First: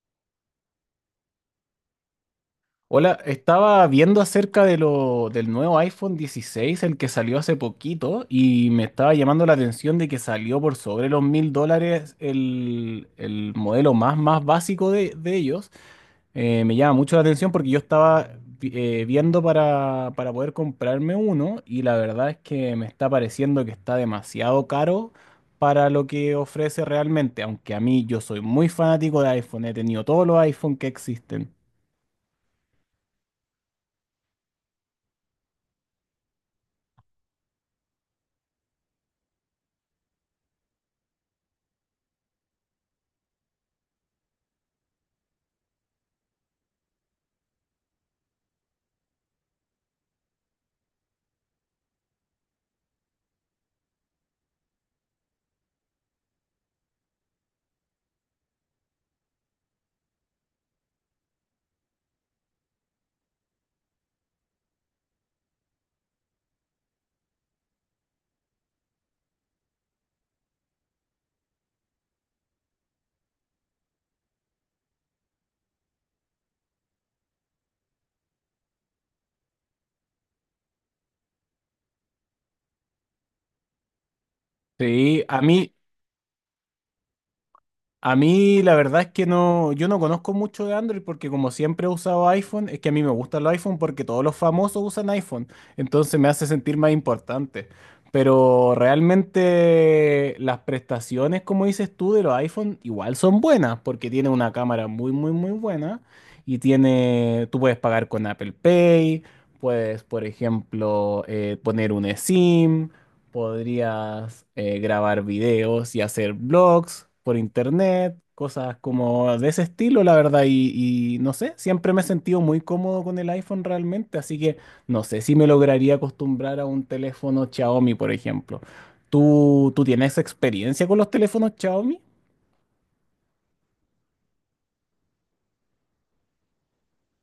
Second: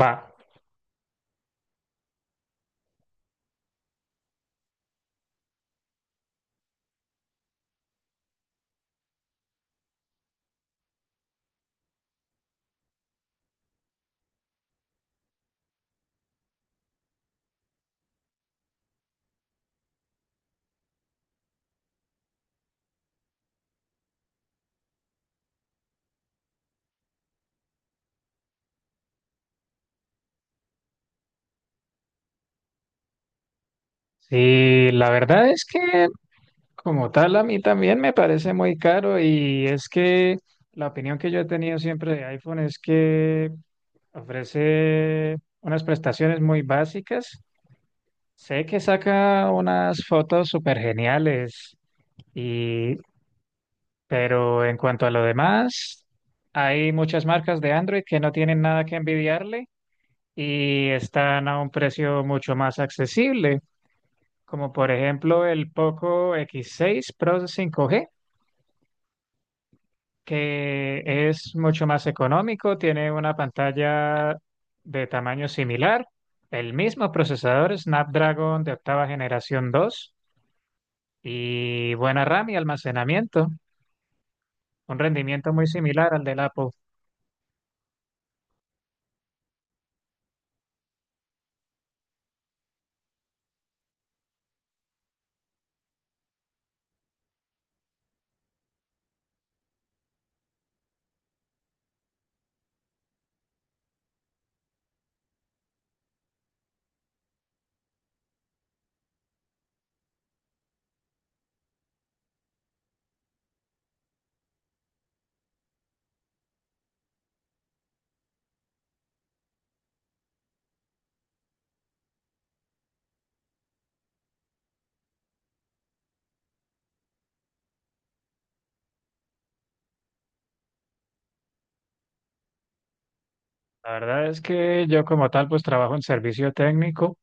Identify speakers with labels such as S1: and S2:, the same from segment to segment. S1: Va,
S2: Hola, estaba viendo acerca de del nuevo iPhone 16, el que salió hace poquito, y me estaba llamando la atención de que salió por sobre los $1000 el modelo más básico de ellos. Me llama mucho la atención porque yo estaba viendo para poder comprarme uno, y la verdad es que me está pareciendo que está demasiado caro para lo que ofrece realmente, aunque a mí yo soy muy fanático de iPhone, he tenido todos los iPhone que existen.
S1: sí, la verdad es que como tal a mí también me parece muy caro, y es que la opinión que yo he tenido siempre de iPhone es que ofrece unas prestaciones muy básicas. Sé que saca unas fotos súper geniales y, pero en cuanto a lo demás, hay muchas marcas de Android que no tienen nada que envidiarle y están a un precio mucho más accesible. Como por ejemplo el Poco X6 Pro 5G, que es mucho más económico, tiene una pantalla de tamaño similar, el mismo procesador Snapdragon de octava generación 2 y buena RAM y almacenamiento, un
S2: Sí, a
S1: rendimiento muy
S2: mí,
S1: similar al del Apple.
S2: A mí la verdad es que no, yo no conozco mucho de Android porque como siempre he usado iPhone, es que a mí me gusta el iPhone porque todos los famosos usan iPhone, entonces me hace sentir más importante. Pero realmente las prestaciones, como dices tú, de los iPhone igual son buenas porque tiene una cámara muy, muy, muy buena y tiene, tú puedes pagar con Apple Pay, puedes, por ejemplo, poner un eSIM. Podrías grabar videos y hacer blogs por internet, cosas como de ese estilo, la verdad. Y no sé, siempre me he sentido muy cómodo con el iPhone realmente, así que no sé si me lograría acostumbrar a un teléfono Xiaomi, por ejemplo. ¿Tú tienes experiencia con los teléfonos Xiaomi?
S1: La verdad es que yo como tal pues trabajo en servicio técnico.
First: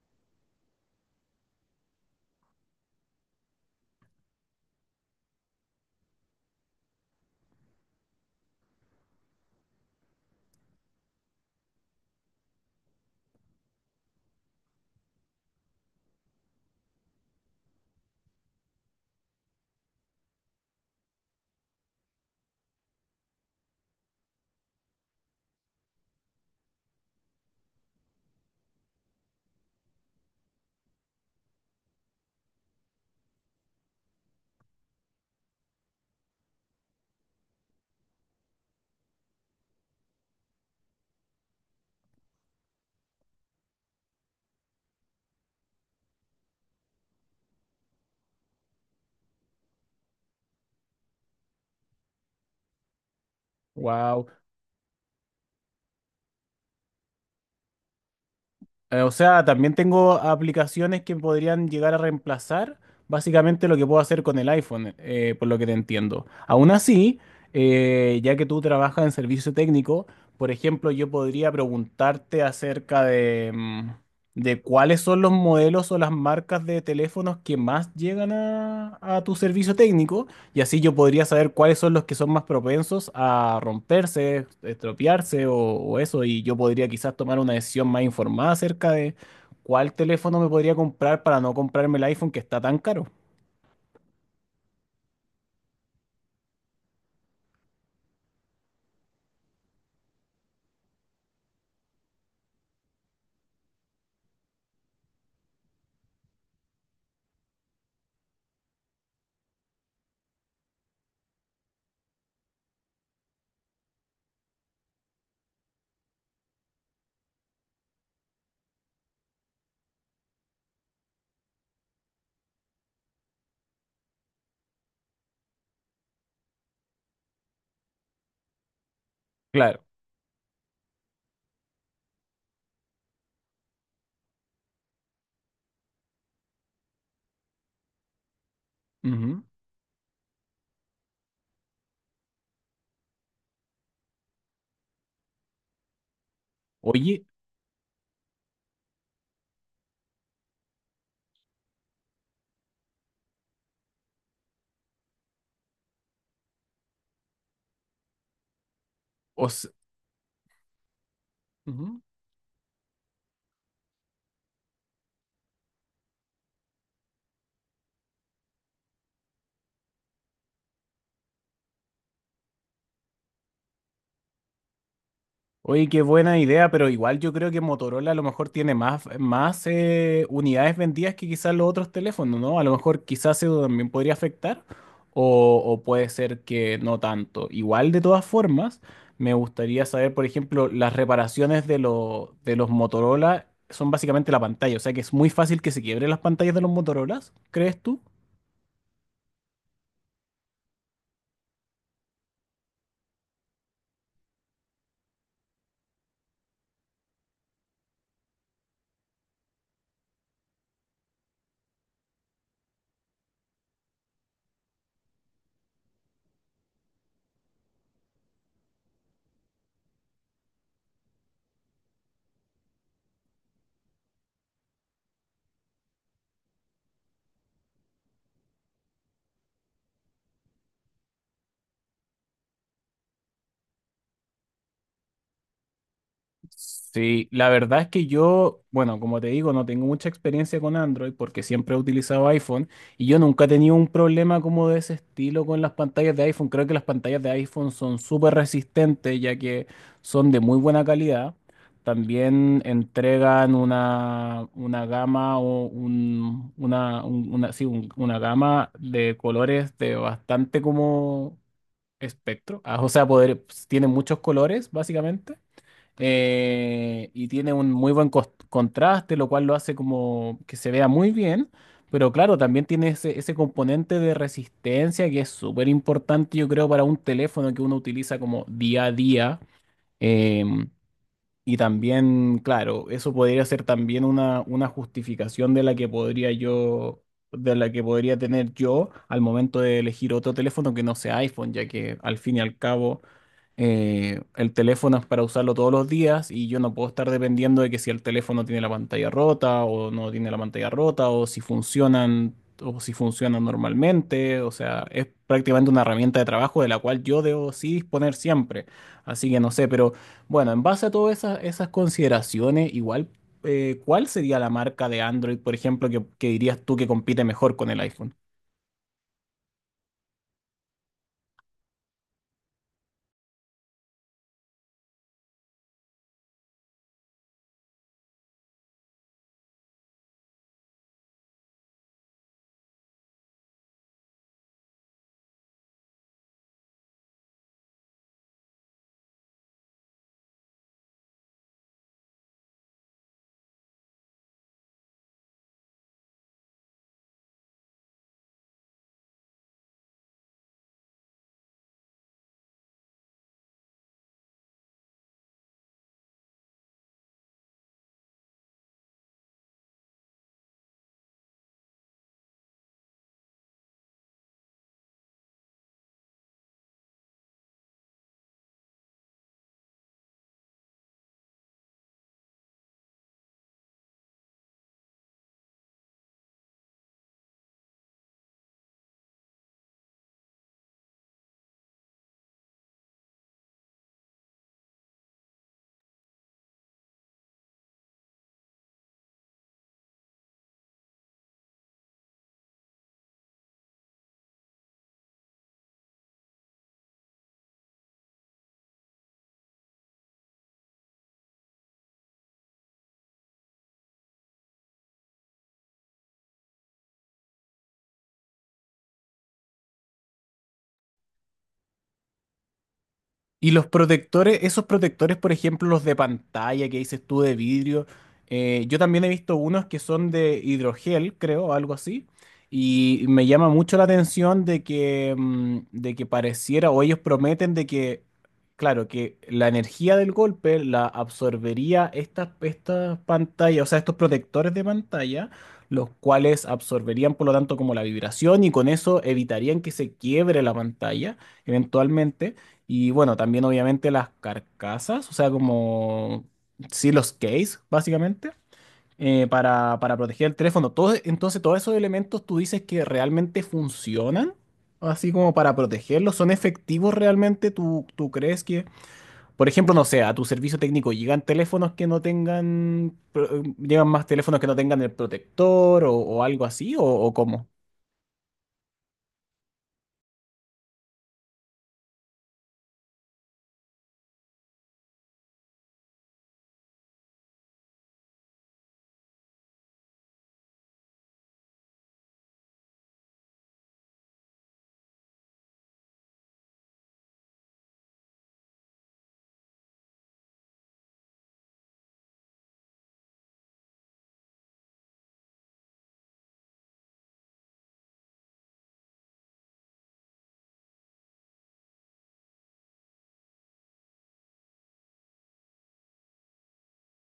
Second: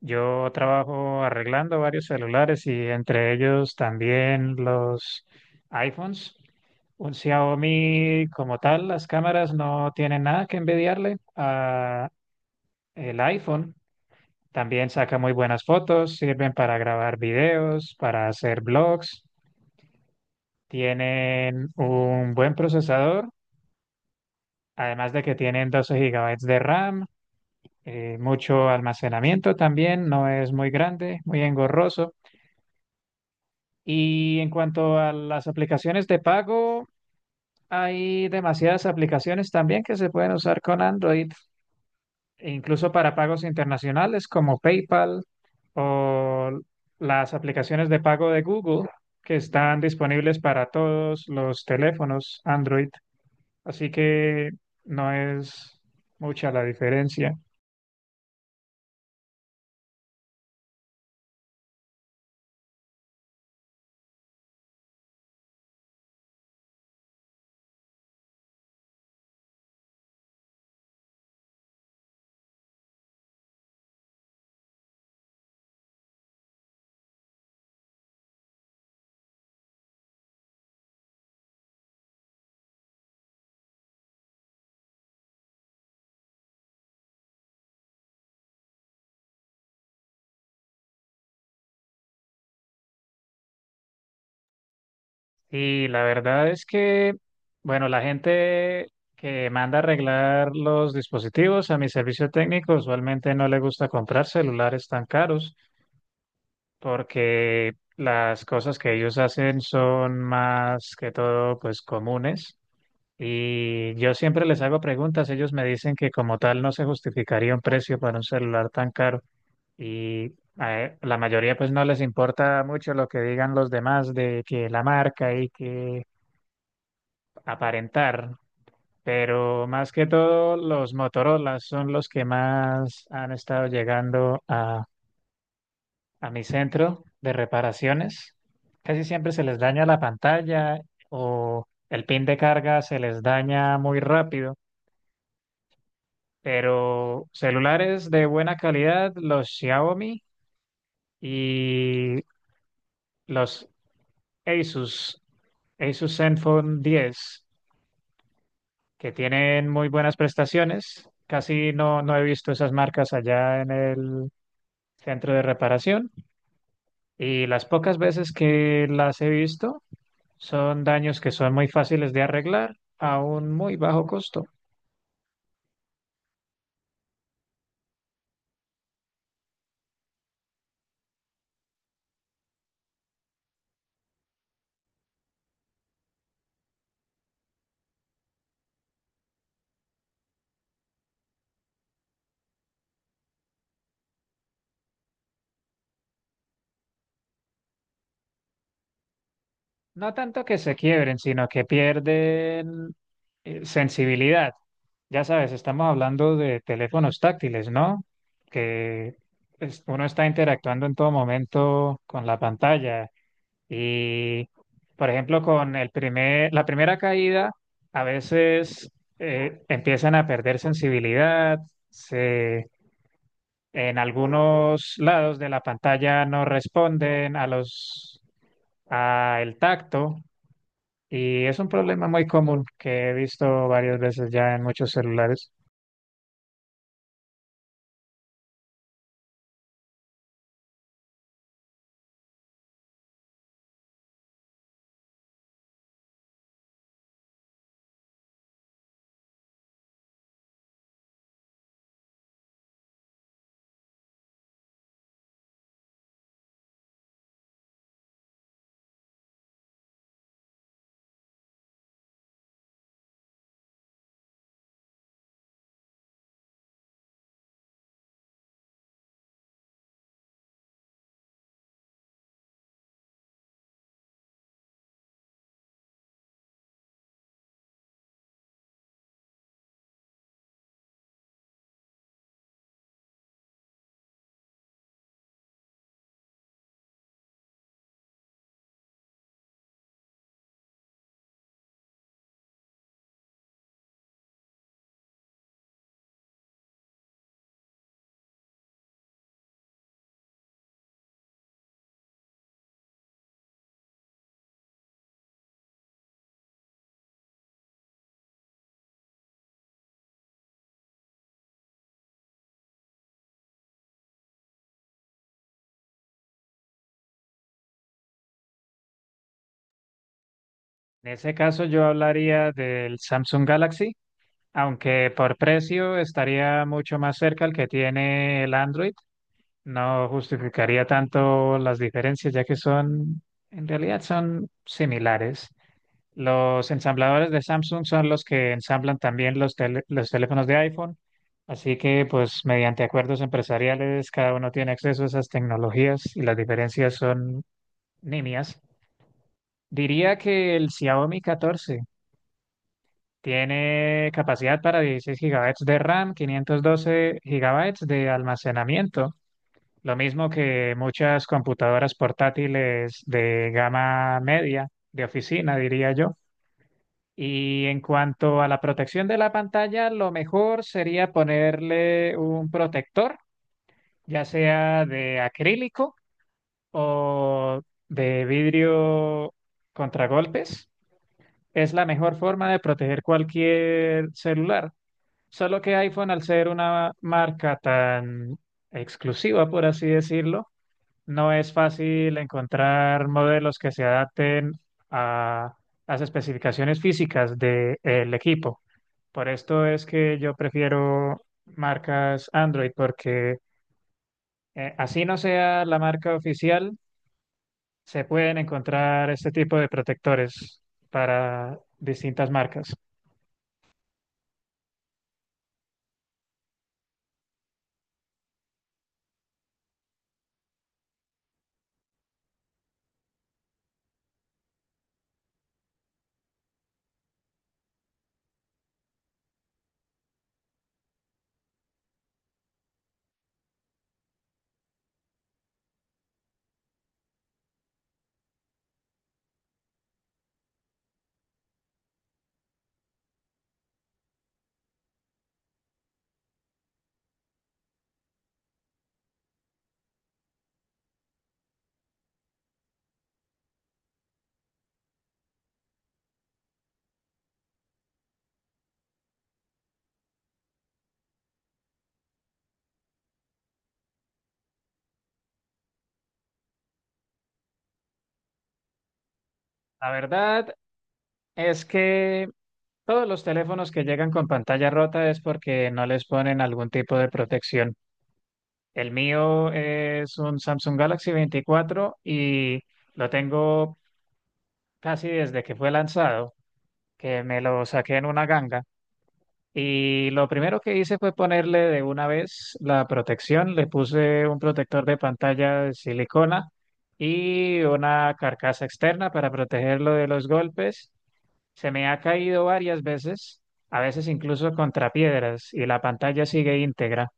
S1: Yo trabajo arreglando varios celulares y entre ellos también los iPhones. Un Xiaomi como tal, las cámaras no tienen nada que envidiarle a el iPhone. También saca muy buenas fotos, sirven para grabar videos, para hacer blogs. Tienen un buen procesador, además de que tienen 12 gigabytes de RAM, mucho almacenamiento también, no es muy grande, muy engorroso. Y en cuanto a las aplicaciones de pago, hay demasiadas aplicaciones también que se pueden usar con Android, e incluso para pagos internacionales como PayPal o las aplicaciones de pago de Google, que están disponibles para todos los teléfonos Android. Así
S2: Wow.
S1: que no es mucha la diferencia.
S2: O sea, también tengo aplicaciones que podrían llegar a reemplazar básicamente lo que puedo hacer con el iPhone, por lo que te entiendo. Aún así, ya que tú trabajas en servicio técnico, por ejemplo, yo podría preguntarte acerca de de cuáles son los modelos o las marcas de teléfonos que más llegan a tu servicio técnico y así yo podría saber cuáles son los que son más propensos a romperse, estropearse o eso. Y yo podría quizás tomar una decisión más informada acerca de cuál teléfono me podría comprar para no comprarme el iPhone que está tan caro.
S1: Y la verdad es que, bueno, la gente que manda a arreglar los dispositivos a mi servicio técnico usualmente no le gusta comprar celulares tan caros, porque las cosas que ellos hacen son más que todo pues comunes. Y yo siempre les hago preguntas, ellos me dicen que como tal no se justificaría un precio para un celular tan caro. Y la mayoría pues no les importa mucho lo que digan los demás de que la marca y que aparentar, pero
S2: Claro.
S1: más que todo los Motorola son los que más han estado llegando a mi centro de reparaciones. Casi siempre se
S2: Ujú.
S1: les daña la pantalla o el pin de carga se les daña muy rápido,
S2: Oye,
S1: pero celulares de buena calidad, los Xiaomi y los Asus, Asus Zenfone 10, que
S2: o
S1: tienen
S2: s-
S1: muy buenas prestaciones. Casi
S2: ujú.
S1: no, no he visto esas marcas allá en el centro de reparación, y las pocas veces que las he visto son daños que son muy fáciles de arreglar a un muy bajo costo.
S2: Oye, qué buena idea, pero igual yo creo que Motorola a lo mejor tiene más unidades vendidas que quizás los otros teléfonos, ¿no? A lo mejor quizás eso también podría afectar o puede ser que no tanto. Igual de todas formas, me gustaría saber, por ejemplo, las reparaciones de los Motorola son básicamente la pantalla, o sea que es muy fácil que se quiebren las pantallas de los Motorolas, ¿crees tú?
S1: No tanto que se quiebren, sino que pierden sensibilidad. Ya sabes, estamos hablando de teléfonos táctiles, ¿no? Que uno está interactuando en todo momento con la pantalla. Y, por ejemplo, con la primera caída, a veces empiezan a perder sensibilidad, se, en algunos lados de la pantalla no responden a los, a el tacto, y es un problema muy común que he visto varias veces ya en muchos celulares.
S2: Sí, la verdad es que yo, bueno, como te digo, no tengo mucha experiencia con Android porque siempre he utilizado iPhone y yo nunca he tenido un problema como de ese estilo con las pantallas de iPhone. Creo que las pantallas de iPhone son súper resistentes ya que son de muy buena calidad. También entregan una gama o una gama de colores de bastante como espectro. Ah, o sea, poder, tienen muchos colores, básicamente y tiene un muy buen contraste, lo cual lo hace como que se vea muy bien, pero claro, también tiene ese componente de resistencia que es súper importante, yo creo, para un teléfono que uno utiliza como día a día. em, y también, claro, eso podría ser también una justificación de la que podría yo, de la que podría tener yo al momento de elegir otro teléfono que no sea iPhone, ya que al fin y al cabo el teléfono es para usarlo todos los días y yo no puedo estar dependiendo de que si el teléfono tiene la pantalla rota o no tiene la pantalla rota o si funcionan normalmente. O sea, es prácticamente una herramienta de trabajo de la cual yo debo sí disponer siempre. Así que no sé, pero bueno, en base a todas esas consideraciones, igual, ¿cuál sería la marca de Android, por ejemplo, que dirías tú que compite mejor con el iPhone?
S1: En ese caso, yo hablaría del Samsung Galaxy, aunque por precio estaría mucho más cerca el que tiene el Android. No justificaría tanto las diferencias, ya que son, en realidad son similares. Los ensambladores de Samsung son los que ensamblan también los teléfonos de iPhone, así que pues mediante acuerdos empresariales cada uno tiene acceso a esas tecnologías y las diferencias son nimias. Diría que el Xiaomi 14 tiene capacidad para 16 gigabytes de RAM, 512 gigabytes de almacenamiento. Lo mismo que muchas computadoras portátiles de gama media, de oficina, diría yo. Y en cuanto a la protección de la pantalla, lo mejor sería ponerle un protector, ya sea de acrílico o de vidrio contragolpes. Es la mejor forma de proteger cualquier celular. Solo que iPhone, al ser una marca tan exclusiva, por así decirlo, no es fácil encontrar modelos que se adapten a las especificaciones físicas del equipo. Por esto es que yo prefiero marcas Android, porque así no sea la marca oficial, se pueden encontrar este tipo de protectores para distintas marcas.
S2: Y los protectores, esos protectores, por ejemplo, los de pantalla que dices tú de vidrio, yo también he visto unos que son de hidrogel, creo, algo así. Y me llama mucho la atención de que de que pareciera, o ellos prometen de que, claro, que la energía del golpe la absorbería estas pantallas, o sea, estos protectores de pantalla, los cuales absorberían, por lo tanto, como la vibración y con eso evitarían que se quiebre la pantalla eventualmente. Y bueno, también obviamente las carcasas, o sea, como sí, los case, básicamente, para proteger el teléfono. Todo, entonces, todos esos elementos tú dices que realmente funcionan, así como para protegerlos, ¿son efectivos realmente? ¿Tú crees que, por ejemplo, no sé, a tu servicio técnico llegan teléfonos que no tengan, llegan más teléfonos que no tengan el protector o algo así, o cómo?
S1: La verdad es que todos los teléfonos que llegan con pantalla rota es porque no les ponen algún tipo de protección. El mío es un Samsung Galaxy 24, y lo tengo casi desde que fue lanzado, que me lo saqué en una ganga. Y lo primero que hice fue ponerle de una vez la protección. Le puse un protector de pantalla de silicona y una carcasa externa para protegerlo de los golpes. Se me ha caído varias veces, a veces incluso contra piedras, y la pantalla sigue íntegra.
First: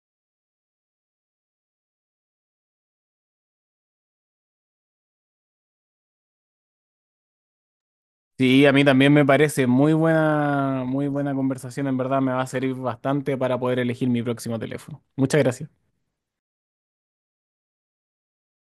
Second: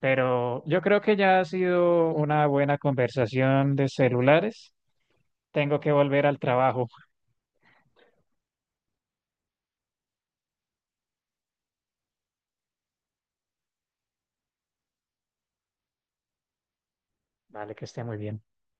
S1: Pero yo creo que ya ha sido una buena conversación de celulares. Tengo que volver al trabajo.
S2: Sí, a mí también me parece muy buena conversación. En verdad me va a servir bastante para poder elegir mi próximo teléfono. Muchas gracias.
S1: Vale, que esté muy bien.